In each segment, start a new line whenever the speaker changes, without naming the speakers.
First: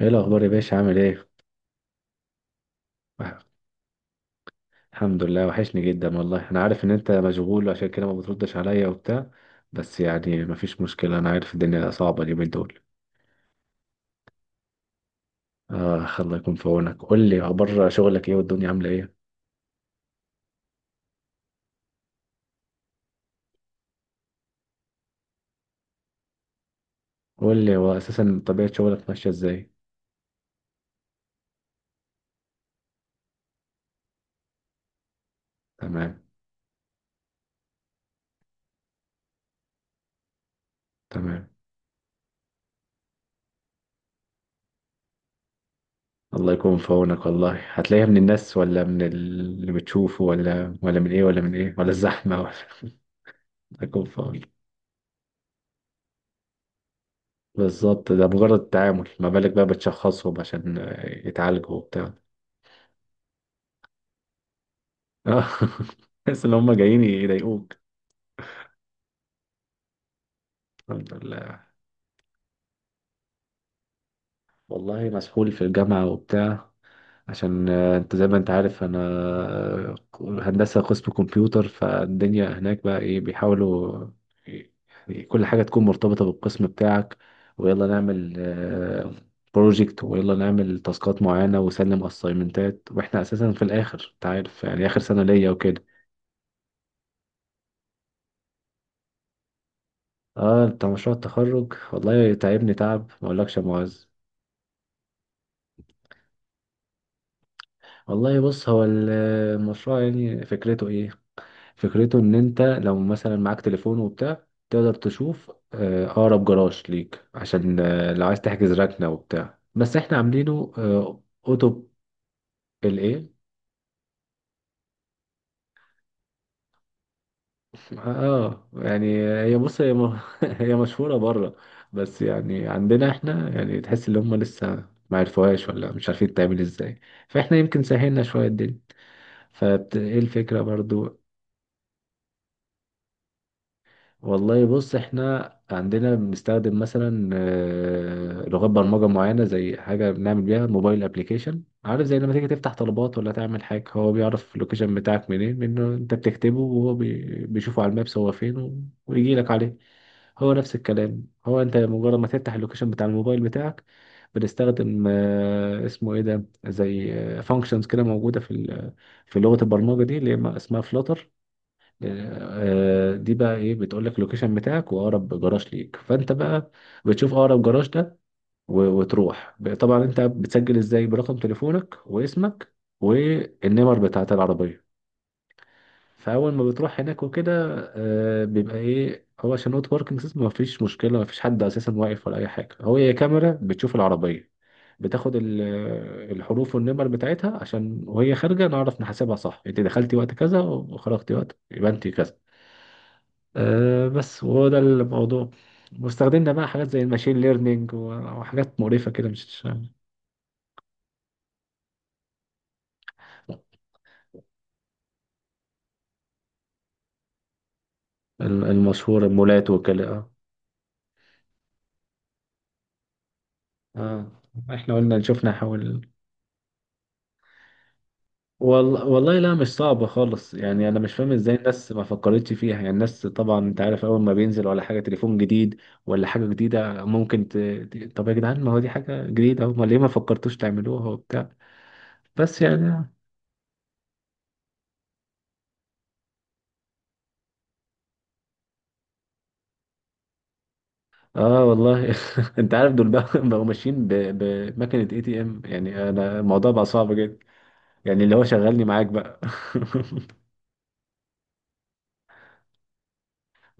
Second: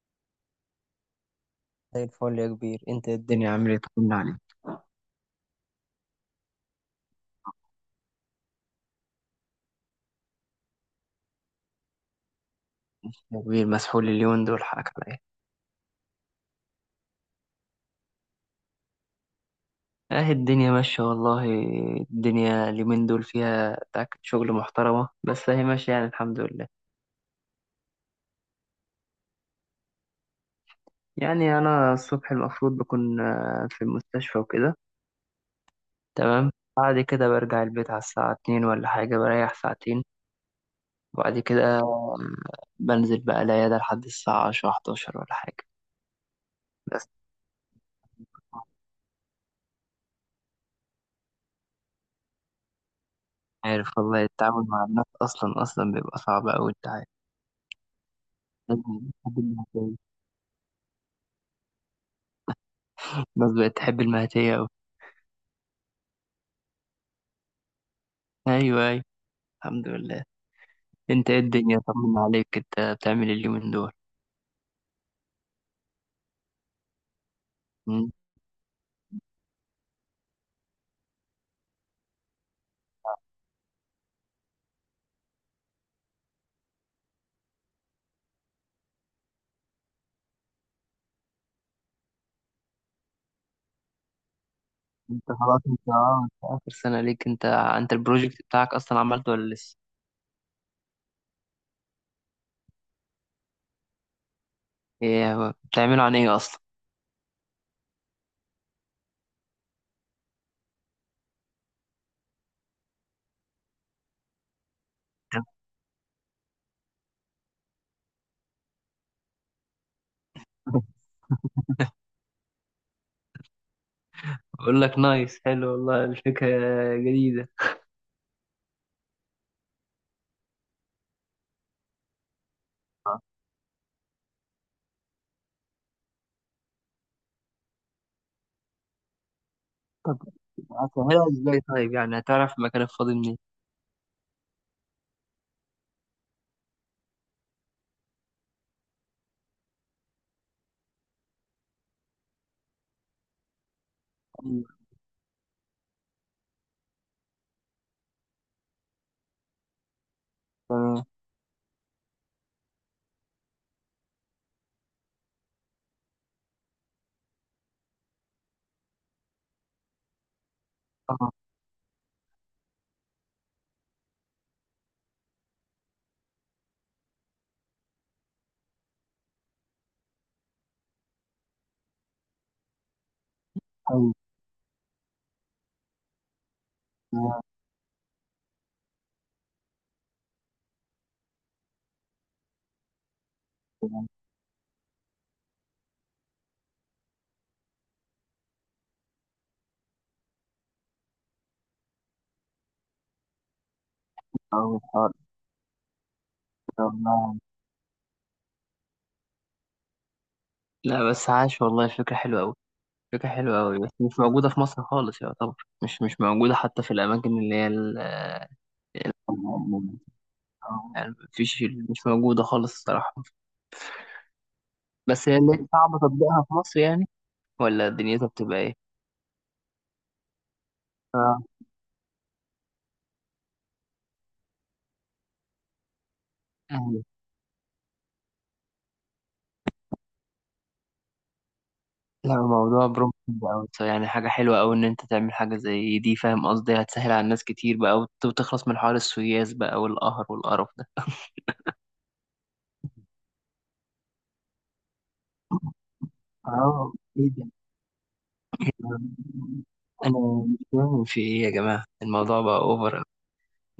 ايه الاخبار يا باشا، عامل ايه؟
زي الفل يا كبير، انت
وح-
الدنيا عامل ايه؟ طمنا عليك.
الحمد لله، وحشني جدا والله. انا عارف ان انت مشغول عشان كده ما بتردش عليا وبتاع، بس يعني مفيش مشكلة، انا عارف الدنيا صعبة اليومين دول.
يا كبير، مسحول اليومين دول، حقك عليا.
اه، الله يكون في عونك. قول لي اخبار شغلك ايه والدنيا عاملة ايه.
اه، الدنيا ماشية والله. الدنيا اليومين دول فيها تاكد، شغل محترمة بس اهي ماشية، يعني الحمد لله.
قول لي هو اساسا طبيعة شغلك ماشية ازاي.
يعني انا الصبح المفروض بكون في المستشفى وكده.
تمام.
تمام. بعد كده برجع البيت على الساعة 2 ولا حاجة، بريح ساعتين. وبعد
تمام.
كده بنزل بقى العيادة لحد الساعة 10 11 ولا حاجة.
الله يكون في
بس
عونك والله. هتلاقيها من الناس ولا من اللي بتشوفه ولا من ايه ولا من ايه ولا الزحمة ولا. الله
عارف
يكون في
والله،
عونك.
التعامل مع الناس أصلا أصلا بيبقى صعب أوي، انت عارف.
بالظبط، ده مجرد
الناس
تعامل، ما
بتحب
بالك بقى
المهدية.
بتشخصهم عشان يتعالجوا وبتاع.
الناس بقت تحب المهدية أوي.
اه. تحس ان هم جايين يضايقوك.
أيوه، أيوه. الحمد لله.
الحمد
أنت إيه
لله.
الدنيا؟ طمنا عليك. أنت بتعمل إيه اليومين دول؟
والله مسحول في الجامعة وبتاع، عشان
مم.
انت زي ما انت عارف انا هندسة قسم كمبيوتر. فالدنيا هناك بقى ايه، بيحاولوا ي- يعني كل حاجة تكون مرتبطة بالقسم بتاعك. ويلا نعمل بروجكت ويلا نعمل تاسكات معينة وسلم اسايمنتات، واحنا اساسا في الاخر انت عارف يعني اخر سنة
أنت
ليا
خلاص
وكده.
أنت آه أنت آخر سنة ليك، أنت البروجكت بتاعك أصلا عملته ولا لسه؟
اه، بتاع مشروع التخرج والله تعبني تعب ما اقولكش يا معز.
إيه هو بتعمله عن إيه أصلا؟
والله بص، هو المشروع يعني فكرته ايه. فكرته ان انت لو مثلا معاك تليفون وبتاع تقدر تشوف اقرب جراج ليك، عشان لو عايز تحجز ركنة وبتاع، بس احنا عاملينه اوتو الايه.
بقول لك، نايس، حلو والله، الفكرة جديدة.
اه يعني هي بص هي هي مشهورة بره، بس يعني عندنا احنا يعني تحس ان هم لسه ما عرفوهاش ولا مش عارفين تعمل ازاي. فاحنا يمكن سهلنا شوية الدنيا، فايه
طب
الفكرة برضو.
هتعملها إزاي؟ طيب يعني هتعرف المكان الفاضي منين؟
والله بص احنا عندنا بنستخدم مثلا لغات برمجة معينة، زي حاجة بنعمل بيها موبايل ابليكيشن. عارف زي لما تيجي تفتح طلبات ولا تعمل حاجة، هو بيعرف اللوكيشن بتاعك منين، لأنه انت بتكتبه وهو بيشوفه على المابس هو فين ويجي لك عليه. هو نفس
أيوه.
الكلام، هو انت مجرد ما تفتح اللوكيشن بتاع الموبايل بتاعك. بنستخدم اسمه ايه ده، زي فانكشنز كده موجودة في لغة البرمجة دي اللي هي اسمها فلاتر.
تمام.
دي بقى ايه، بتقول لك اللوكيشن بتاعك واقرب جراج ليك، فانت بقى بتشوف اقرب جراج ده وتروح طبعا انت بتسجل ازاي برقم تليفونك واسمك والنمر
آه،
بتاعت العربيه. فاول ما بتروح هناك وكده بيبقى ايه هو، عشان اوت باركنج سيستم مفيش مشكله، مفيش حد اساسا واقف ولا اي حاجه، هو هي كاميرا بتشوف
أيوه.
العربيه، بتاخد الحروف والنمر بتاعتها، عشان وهي خارجه نعرف نحاسبها صح. انت دخلتي وقت كذا وخرجتي وقت يبقى انت كذا. بس وهو ده
أول حوار.
الموضوع. واستخدمنا بقى
ده
حاجات زي
والله.
الماشين ليرنينج وحاجات مقرفة كده، مش
لا بس عاش والله، الفكرة حلوة أوي. فكرة حلوة أوي، بس مش موجودة في مصر خالص يعتبر. مش موجودة حتى في الأماكن اللي هي
المشهورة، المولات وكده.
يعني مفيش، مش موجودة خالص الصراحة.
اه، احنا قلنا
بس هي
شفنا
اللي صعب
حول.
تطبيقها في مصر يعني، ولا دنيتها بتبقى إيه؟
والله لا مش صعبة خالص، يعني انا مش فاهم
آه.
ازاي الناس ما فكرتش فيها. يعني الناس طبعا انت عارف اول ما بينزل ولا حاجة تليفون جديد ولا حاجة
أهلا.
جديدة ممكن طب يا جدعان، ما هو دي حاجة جديدة، هم ليه ما فكرتوش تعملوها وبتاع.
لا،
بس
الموضوع
يعني
بروم أوي، يعني حاجة حلوة أوي إن أنت تعمل حاجة زي دي، فاهم قصدي، هتسهل على الناس كتير بقى وتخلص من حوار السوياس بقى والقهر والقرف ده.
اه والله انت عارف دول بقى بقوا ماشيين بمكنة اي تي ام، يعني انا الموضوع بقى
اه.
صعب
ايه
جدا،
ده؟
يعني اللي هو شغلني معاك بقى.
انا مش فاهم في ايه يا جماعه، الموضوع بقى اوفر.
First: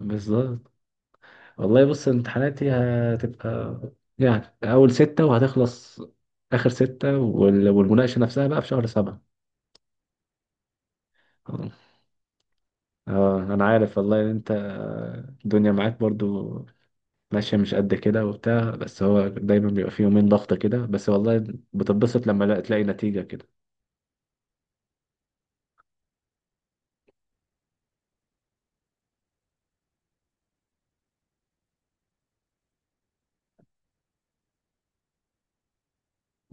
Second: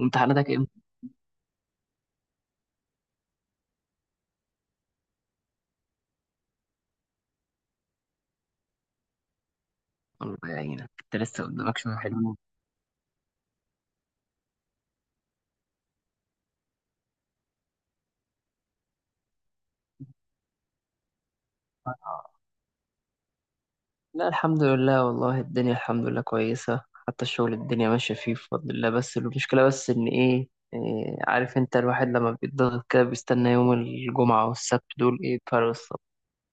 امتحاناتك؟
والله بص امتحاناتي هتبقى يعني اول ستة وهتخلص اخر ستة والمناقشة نفسها بقى في شهر سبعة.
الله يعينك، انت لسه قدامك شوية حلوين.
اه انا عارف والله ان انت الدنيا معاك برضو ماشية مش قد كده وبتاع، بس هو دايما بيبقى فيه يومين ضغطة كده بس، والله بتتبسط
آه.
لما تلاقي نتيجة كده.
لا الحمد لله والله، الدنيا الحمد لله كويسة. حتى الشغل الدنيا ماشية فيه بفضل الله، بس المشكلة بس إن إيه، عارف أنت، الواحد لما بيتضغط كده بيستنى يوم الجمعة والسبت دول إيه بفارغ الصبر.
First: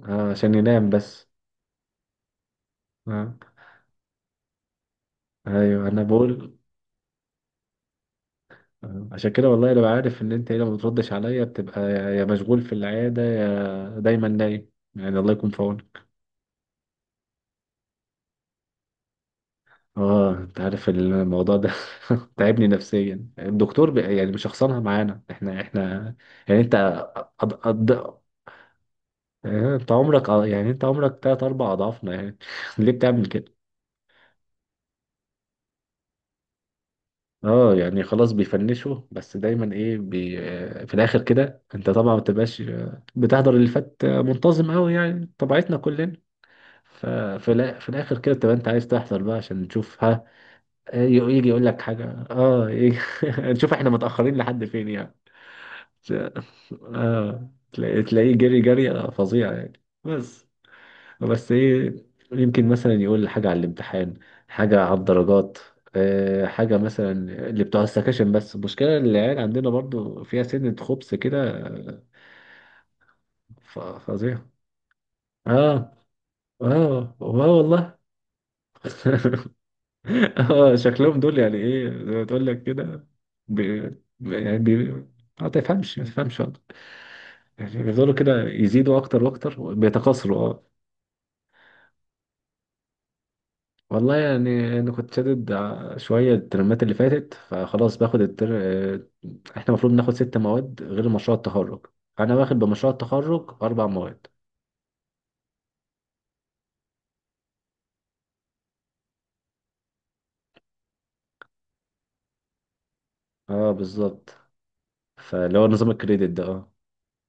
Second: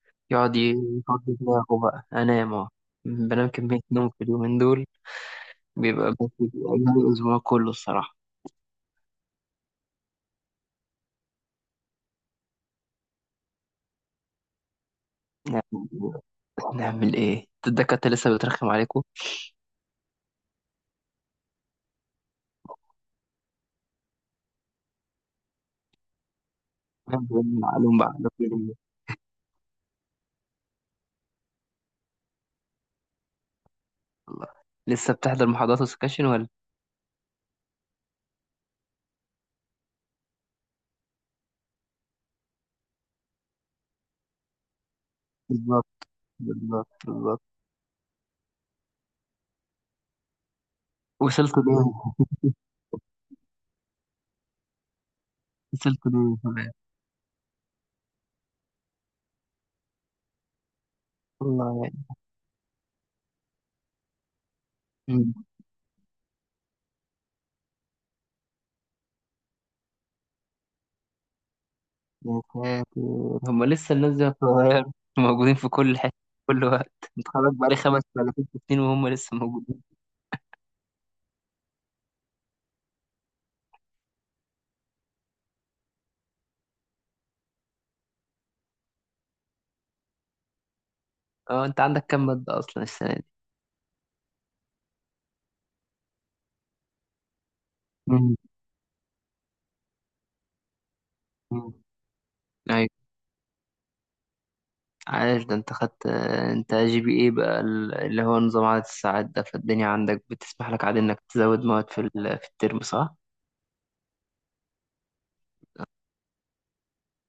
عشان
يقعد
ينام بس.
يفضي دماغه بقى، أنام، أه.
آه.
بنام كمية نوم في اليومين دول.
ايوه انا بقول.
بيبقى يوم الأسبوع كله الصراحة.
آه. عشان كده والله انا عارف ان انت هنا ما بتردش عليا، بتبقى يا مشغول في العياده يا دايما نايم، يعني الله يكون في
نعمل
عونك.
إيه؟ نعمل إيه؟ الدكاترة لسه بترخم عليكم؟
اه انت عارف الموضوع ده، تعبني نفسيا، الدكتور يعني مشخصنها معانا، احنا يعني انت
بنعمل
أض...
عليهم بقى.
أض... آه، انت عمرك يعني انت عمرك تلات اربع اضعافنا يعني، ليه بتعمل كده.
الله. لسه بتحضر محاضرات وسكاشن ولا؟
اه يعني خلاص بيفنشوا، بس دايما ايه بي آه، في الاخر كده انت طبعا ما بتبقاش بتحضر اللي فات منتظم قوي، يعني طبيعتنا
بالظبط،
كلنا.
بالظبط، بالظبط.
ففي في الاخر كده تبقى انت عايز تحضر بقى عشان تشوف ها. يجي
وصلت
يقول لك
ليه.
حاجه. اه يجي نشوف احنا متاخرين لحد فين يعني.
وصلت ليه كمان.
اه تلاقيه جري جري فظيع يعني بس. بس
والله
ايه،
يعني.
يمكن مثلا يقول لي حاجة على الامتحان، حاجة على
مم.
الدرجات، حاجة مثلا اللي بتوع السكاشن. بس المشكلة إن العيال عندنا برضو فيها سنة خبث كده،
يا ساتر. هم لسه، الناس دي
فظيع.
صغير. موجودين في
اه
كل حتة. في كل وقت،
اه اه
متخرج بقالي
والله.
5 ولا 6 سنين وهم لسه موجودين.
اه شكلهم دول يعني ايه زي ما تقول لك كده، بي يعني بي آه، ما تفهمش ما تفهمش والله. يعني بيفضلوا كده يزيدوا اكتر واكتر بيتكاثروا اه.
اه، انت عندك كام مادة اصلا السنة دي؟
والله يعني انا كنت شادد شويه الترمات اللي فاتت، فخلاص باخد
مم.
التر... آه، احنا المفروض ناخد ست مواد غير مشروع
مم.
التخرج. انا واخد
أيوة.
بمشروع التخرج اربع مواد.
عايش، ده انت خدت. انت GPA بقى، اللي هو نظام عدد الساعات ده، فالدنيا عندك بتسمح لك عادي انك تزود مواد في في الترم، صح؟
اه بالظبط، فاللي هو نظام الكريدت ده اه.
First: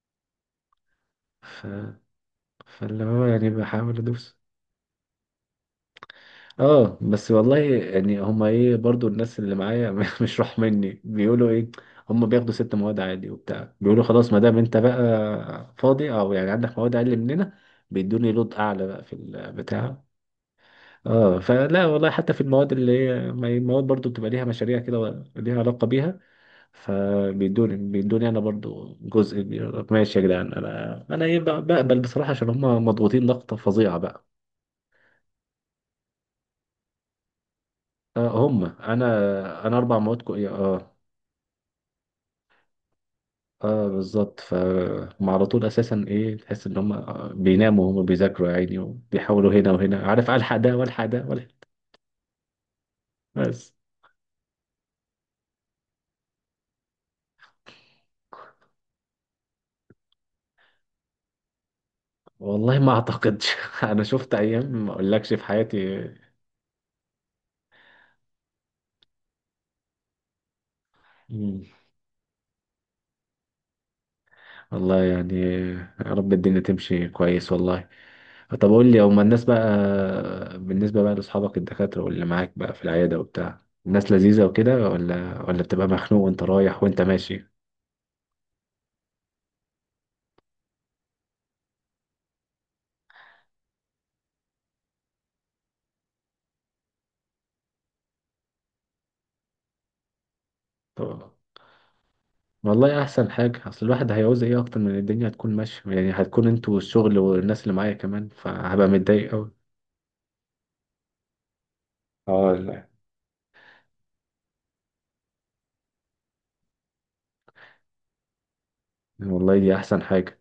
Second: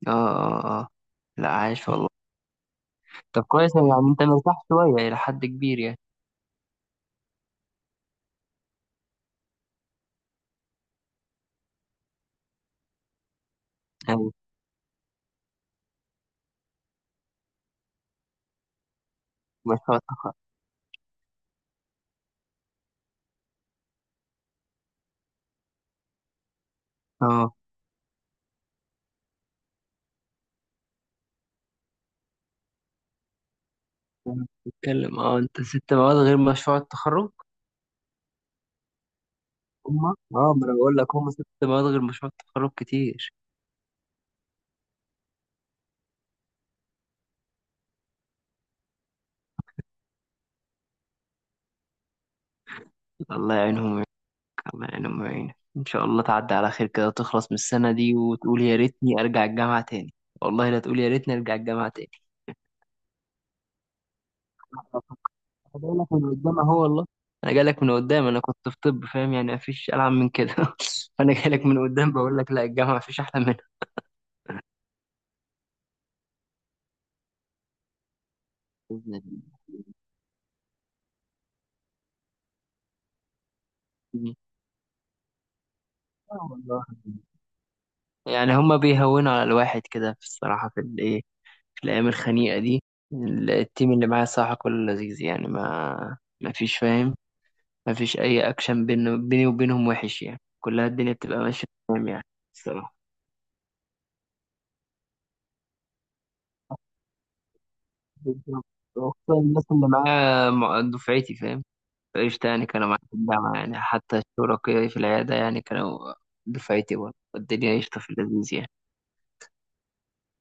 اه، اه، اه. لا،
ف...
عايش والله.
فاللي هو
طب
يعني
كويس،
بحاول
يعني انت
ادوس.
مرتاح شوية إلى حد كبير يعني.
اه بس والله يعني هما ايه برضو الناس اللي معايا، مش راح مني بيقولوا ايه، هما بياخدوا ست مواد عادي وبتاع، بيقولوا
يعني
خلاص ما دام انت بقى فاضي او يعني عندك مواد اقل مننا، بيدوني لود اعلى بقى في
مشروع
البتاع.
التخرج.
اه فلا والله حتى في المواد اللي هي، ما هي المواد برضو بتبقى ليها مشاريع كده ليها علاقة بيها.
اه،
فبيدوني انا برضو جزء كبير. ماشي يا جدعان، انا ايه بقبل بصراحة عشان هم مضغوطين ضغطة فظيعة بقى.
أنا بتتكلم اه انت 6 مواد غير مشروع التخرج.
آه هم، انا اربع
هما.
مواد
اه ما انا
اه.
بقول لك، هما 6 مواد غير مشروع التخرج كتير.
اه بالظبط، فهم على طول اساسا ايه، تحس ان هم بيناموا وهم بيذاكروا يا عيني، وبيحاولوا هنا وهنا، عارف الحق ده والحق ده والحق.
الله
بس
يعينهم ويعينك. الله يعينهم ويعينك، ان شاء الله تعدي على خير كده وتخلص من السنة دي وتقول يا ريتني ارجع الجامعة تاني. والله، لا تقول يا ريتني ارجع الجامعة تاني.
والله ما اعتقدش، انا شفت ايام ما اقولكش في
أنا جاي
حياتي.
لك من قدام اهو والله. انا جاي لك من قدام، انا كنت في طب فاهم يعني، مفيش العن من كده. فانا جاي لك من قدام بقول لك، لا الجامعة مفيش احلى منها.
والله يعني يا رب الدنيا تمشي كويس والله. طب قول لي
بإذن
هما الناس
الله.
بقى، بالنسبة بقى لأصحابك الدكاترة واللي معاك بقى في العيادة وبتاع، الناس
مم.
لذيذة وكده ولا بتبقى مخنوق وانت
آه
رايح
والله،
وانت ماشي.
يعني هما بيهونوا على الواحد كده، في الصراحة، في الإيه. في الأيام الخنيقة دي. التيم اللي معايا صراحة كله لذيذ يعني، ما ما فيش فاهم. ما فيش أي أكشن بين بيني وبينهم وحش، يعني كلها الدنيا
طب
بتبقى ماشية تمام يعني. الصراحة.
والله أحسن حاجة، أصل الواحد هيعوز إيه أكتر من الدنيا هتكون ماشية، يعني هتكون أنتوا والشغل والناس اللي معايا كمان،
بالظبط.
فهبقى متضايق
وخصوصا
أوي.
الناس اللي معايا دفعتي فاهم. فقشطة،
اه
يعني
لا
كانوا معايا في الجامعة، يعني حتى شركائي في العيادة يعني كانوا. دفعتي برضه، الدنيا قشطة في اللذيذ يعني.
والله دي أحسن حاجة.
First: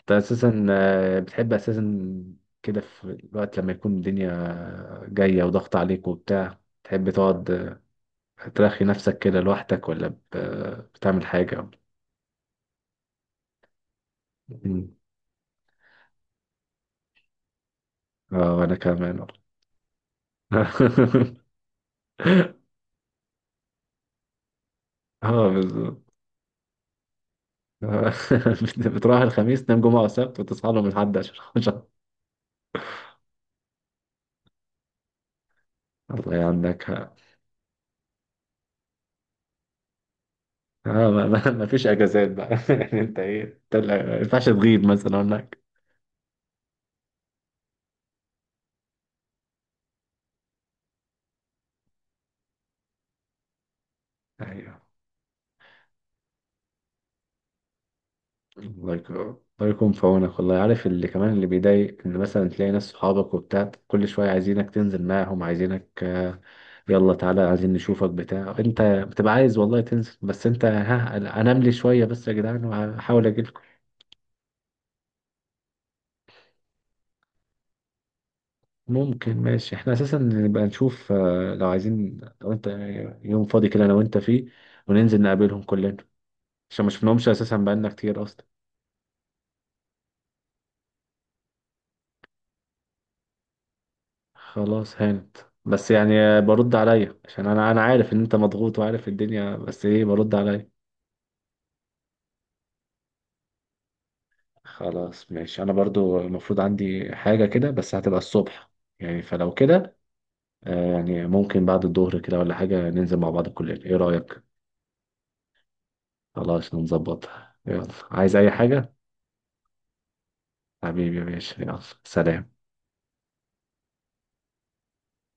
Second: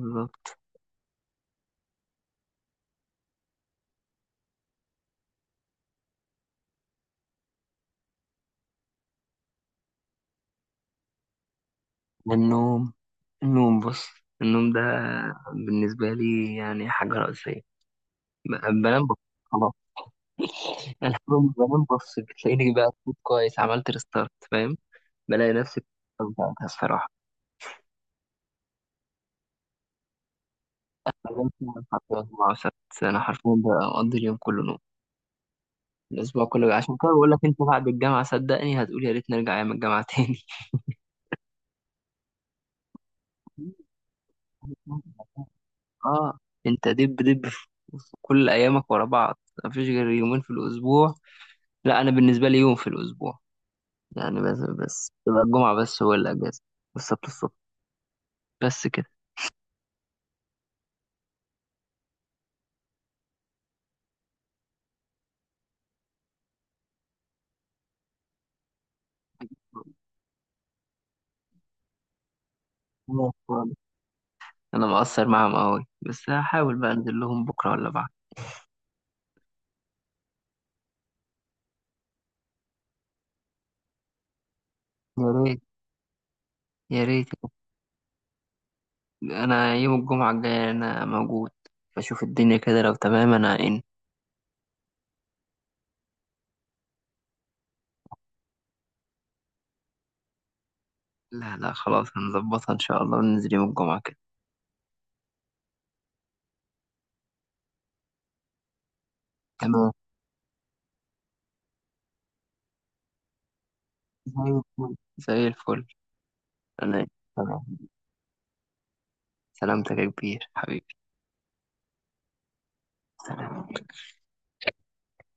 انت اساسا بتحب اساسا كده في الوقت لما يكون الدنيا جاية وضغط عليك وبتاع تحب تقعد ترخي نفسك كده لوحدك، ولا بتعمل حاجة.
والنوم. النوم بص. النوم ده
مم.
بالنسبة لي يعني حاجة رئيسية.
اه وانا
بنام بص.
كمان والله.
خلاص. أنا لما بنام بص، بتلاقيني بقى فوت كويس، عملت ريستارت فاهم.
اه
بلاقي نفسي
بالظبط.
بقى الصراحة.
آه، بتروح الخميس تنام جمعة وسبت وتصحى لهم الحد، عشان
بنام فعلاً حتى 4 و6، أنا حرفيا بقضي اليوم كله نوم.
الله
الأسبوع كله،
يعينك
عشان
اه.
كده بقول لك، أنت بعد الجامعة صدقني هتقول يا ريت نرجع أيام الجامعة تاني.
ما فيش اجازات بقى، يعني انت ايه، انت ما ينفعش تغيب مثلا هناك.
اه. انت دب دب في كل ايامك ورا بعض. مفيش غير يومين في الاسبوع. لا، انا بالنسبه لي يوم في الاسبوع يعني، بس.
ايوه.
بس تبقى الجمعة بس هو الأجازة. والسبت الصبح. بس كده.
الله يكون في عونك والله. عارف اللي كمان اللي بيضايق ان مثلا تلاقي ناس صحابك وبتاع كل شويه عايزينك تنزل معاهم، عايزينك يلا تعالى عايزين نشوفك بتاع، انت بتبقى عايز والله تنزل، بس انت ها انام لي شويه بس يا جدعان وهحاول
خلاص
اجيلكم.
خالص. أنا مقصر معاهم أوي، بس هحاول بقى أنزل لهم بكرة ولا بعد.
ممكن، ماشي احنا اساسا نبقى نشوف لو عايزين، لو انت يوم فاضي كده انا وانت فيه وننزل
يا ريت،
نقابلهم كلنا، عشان ما
يا
شفناهمش
ريت.
اساسا بقالنا كتير اصلا.
أنا يوم الجمعة الجاية أنا موجود. بشوف الدنيا كده، لو تمام أنا إن.
خلاص هانت، بس يعني برد عليا عشان انا عارف ان انت مضغوط وعارف الدنيا، بس ايه برد عليا.
لا، لا، خلاص هنظبطها إن شاء الله وننزل يوم الجمعة كده.
خلاص ماشي، انا برضو المفروض عندي حاجة كده بس هتبقى الصبح يعني، فلو
تمام.
كده يعني ممكن بعد الظهر كده ولا حاجة ننزل مع بعض الكلية، ايه رأيك.
تمام. زي الفل، زي الفل.
خلاص
أنا.
نظبطها
تمام.
يلا، عايز اي حاجة.
سلامتك يا كبير حبيبي.
حبيبي يا باشا يلا سلام.
سلام.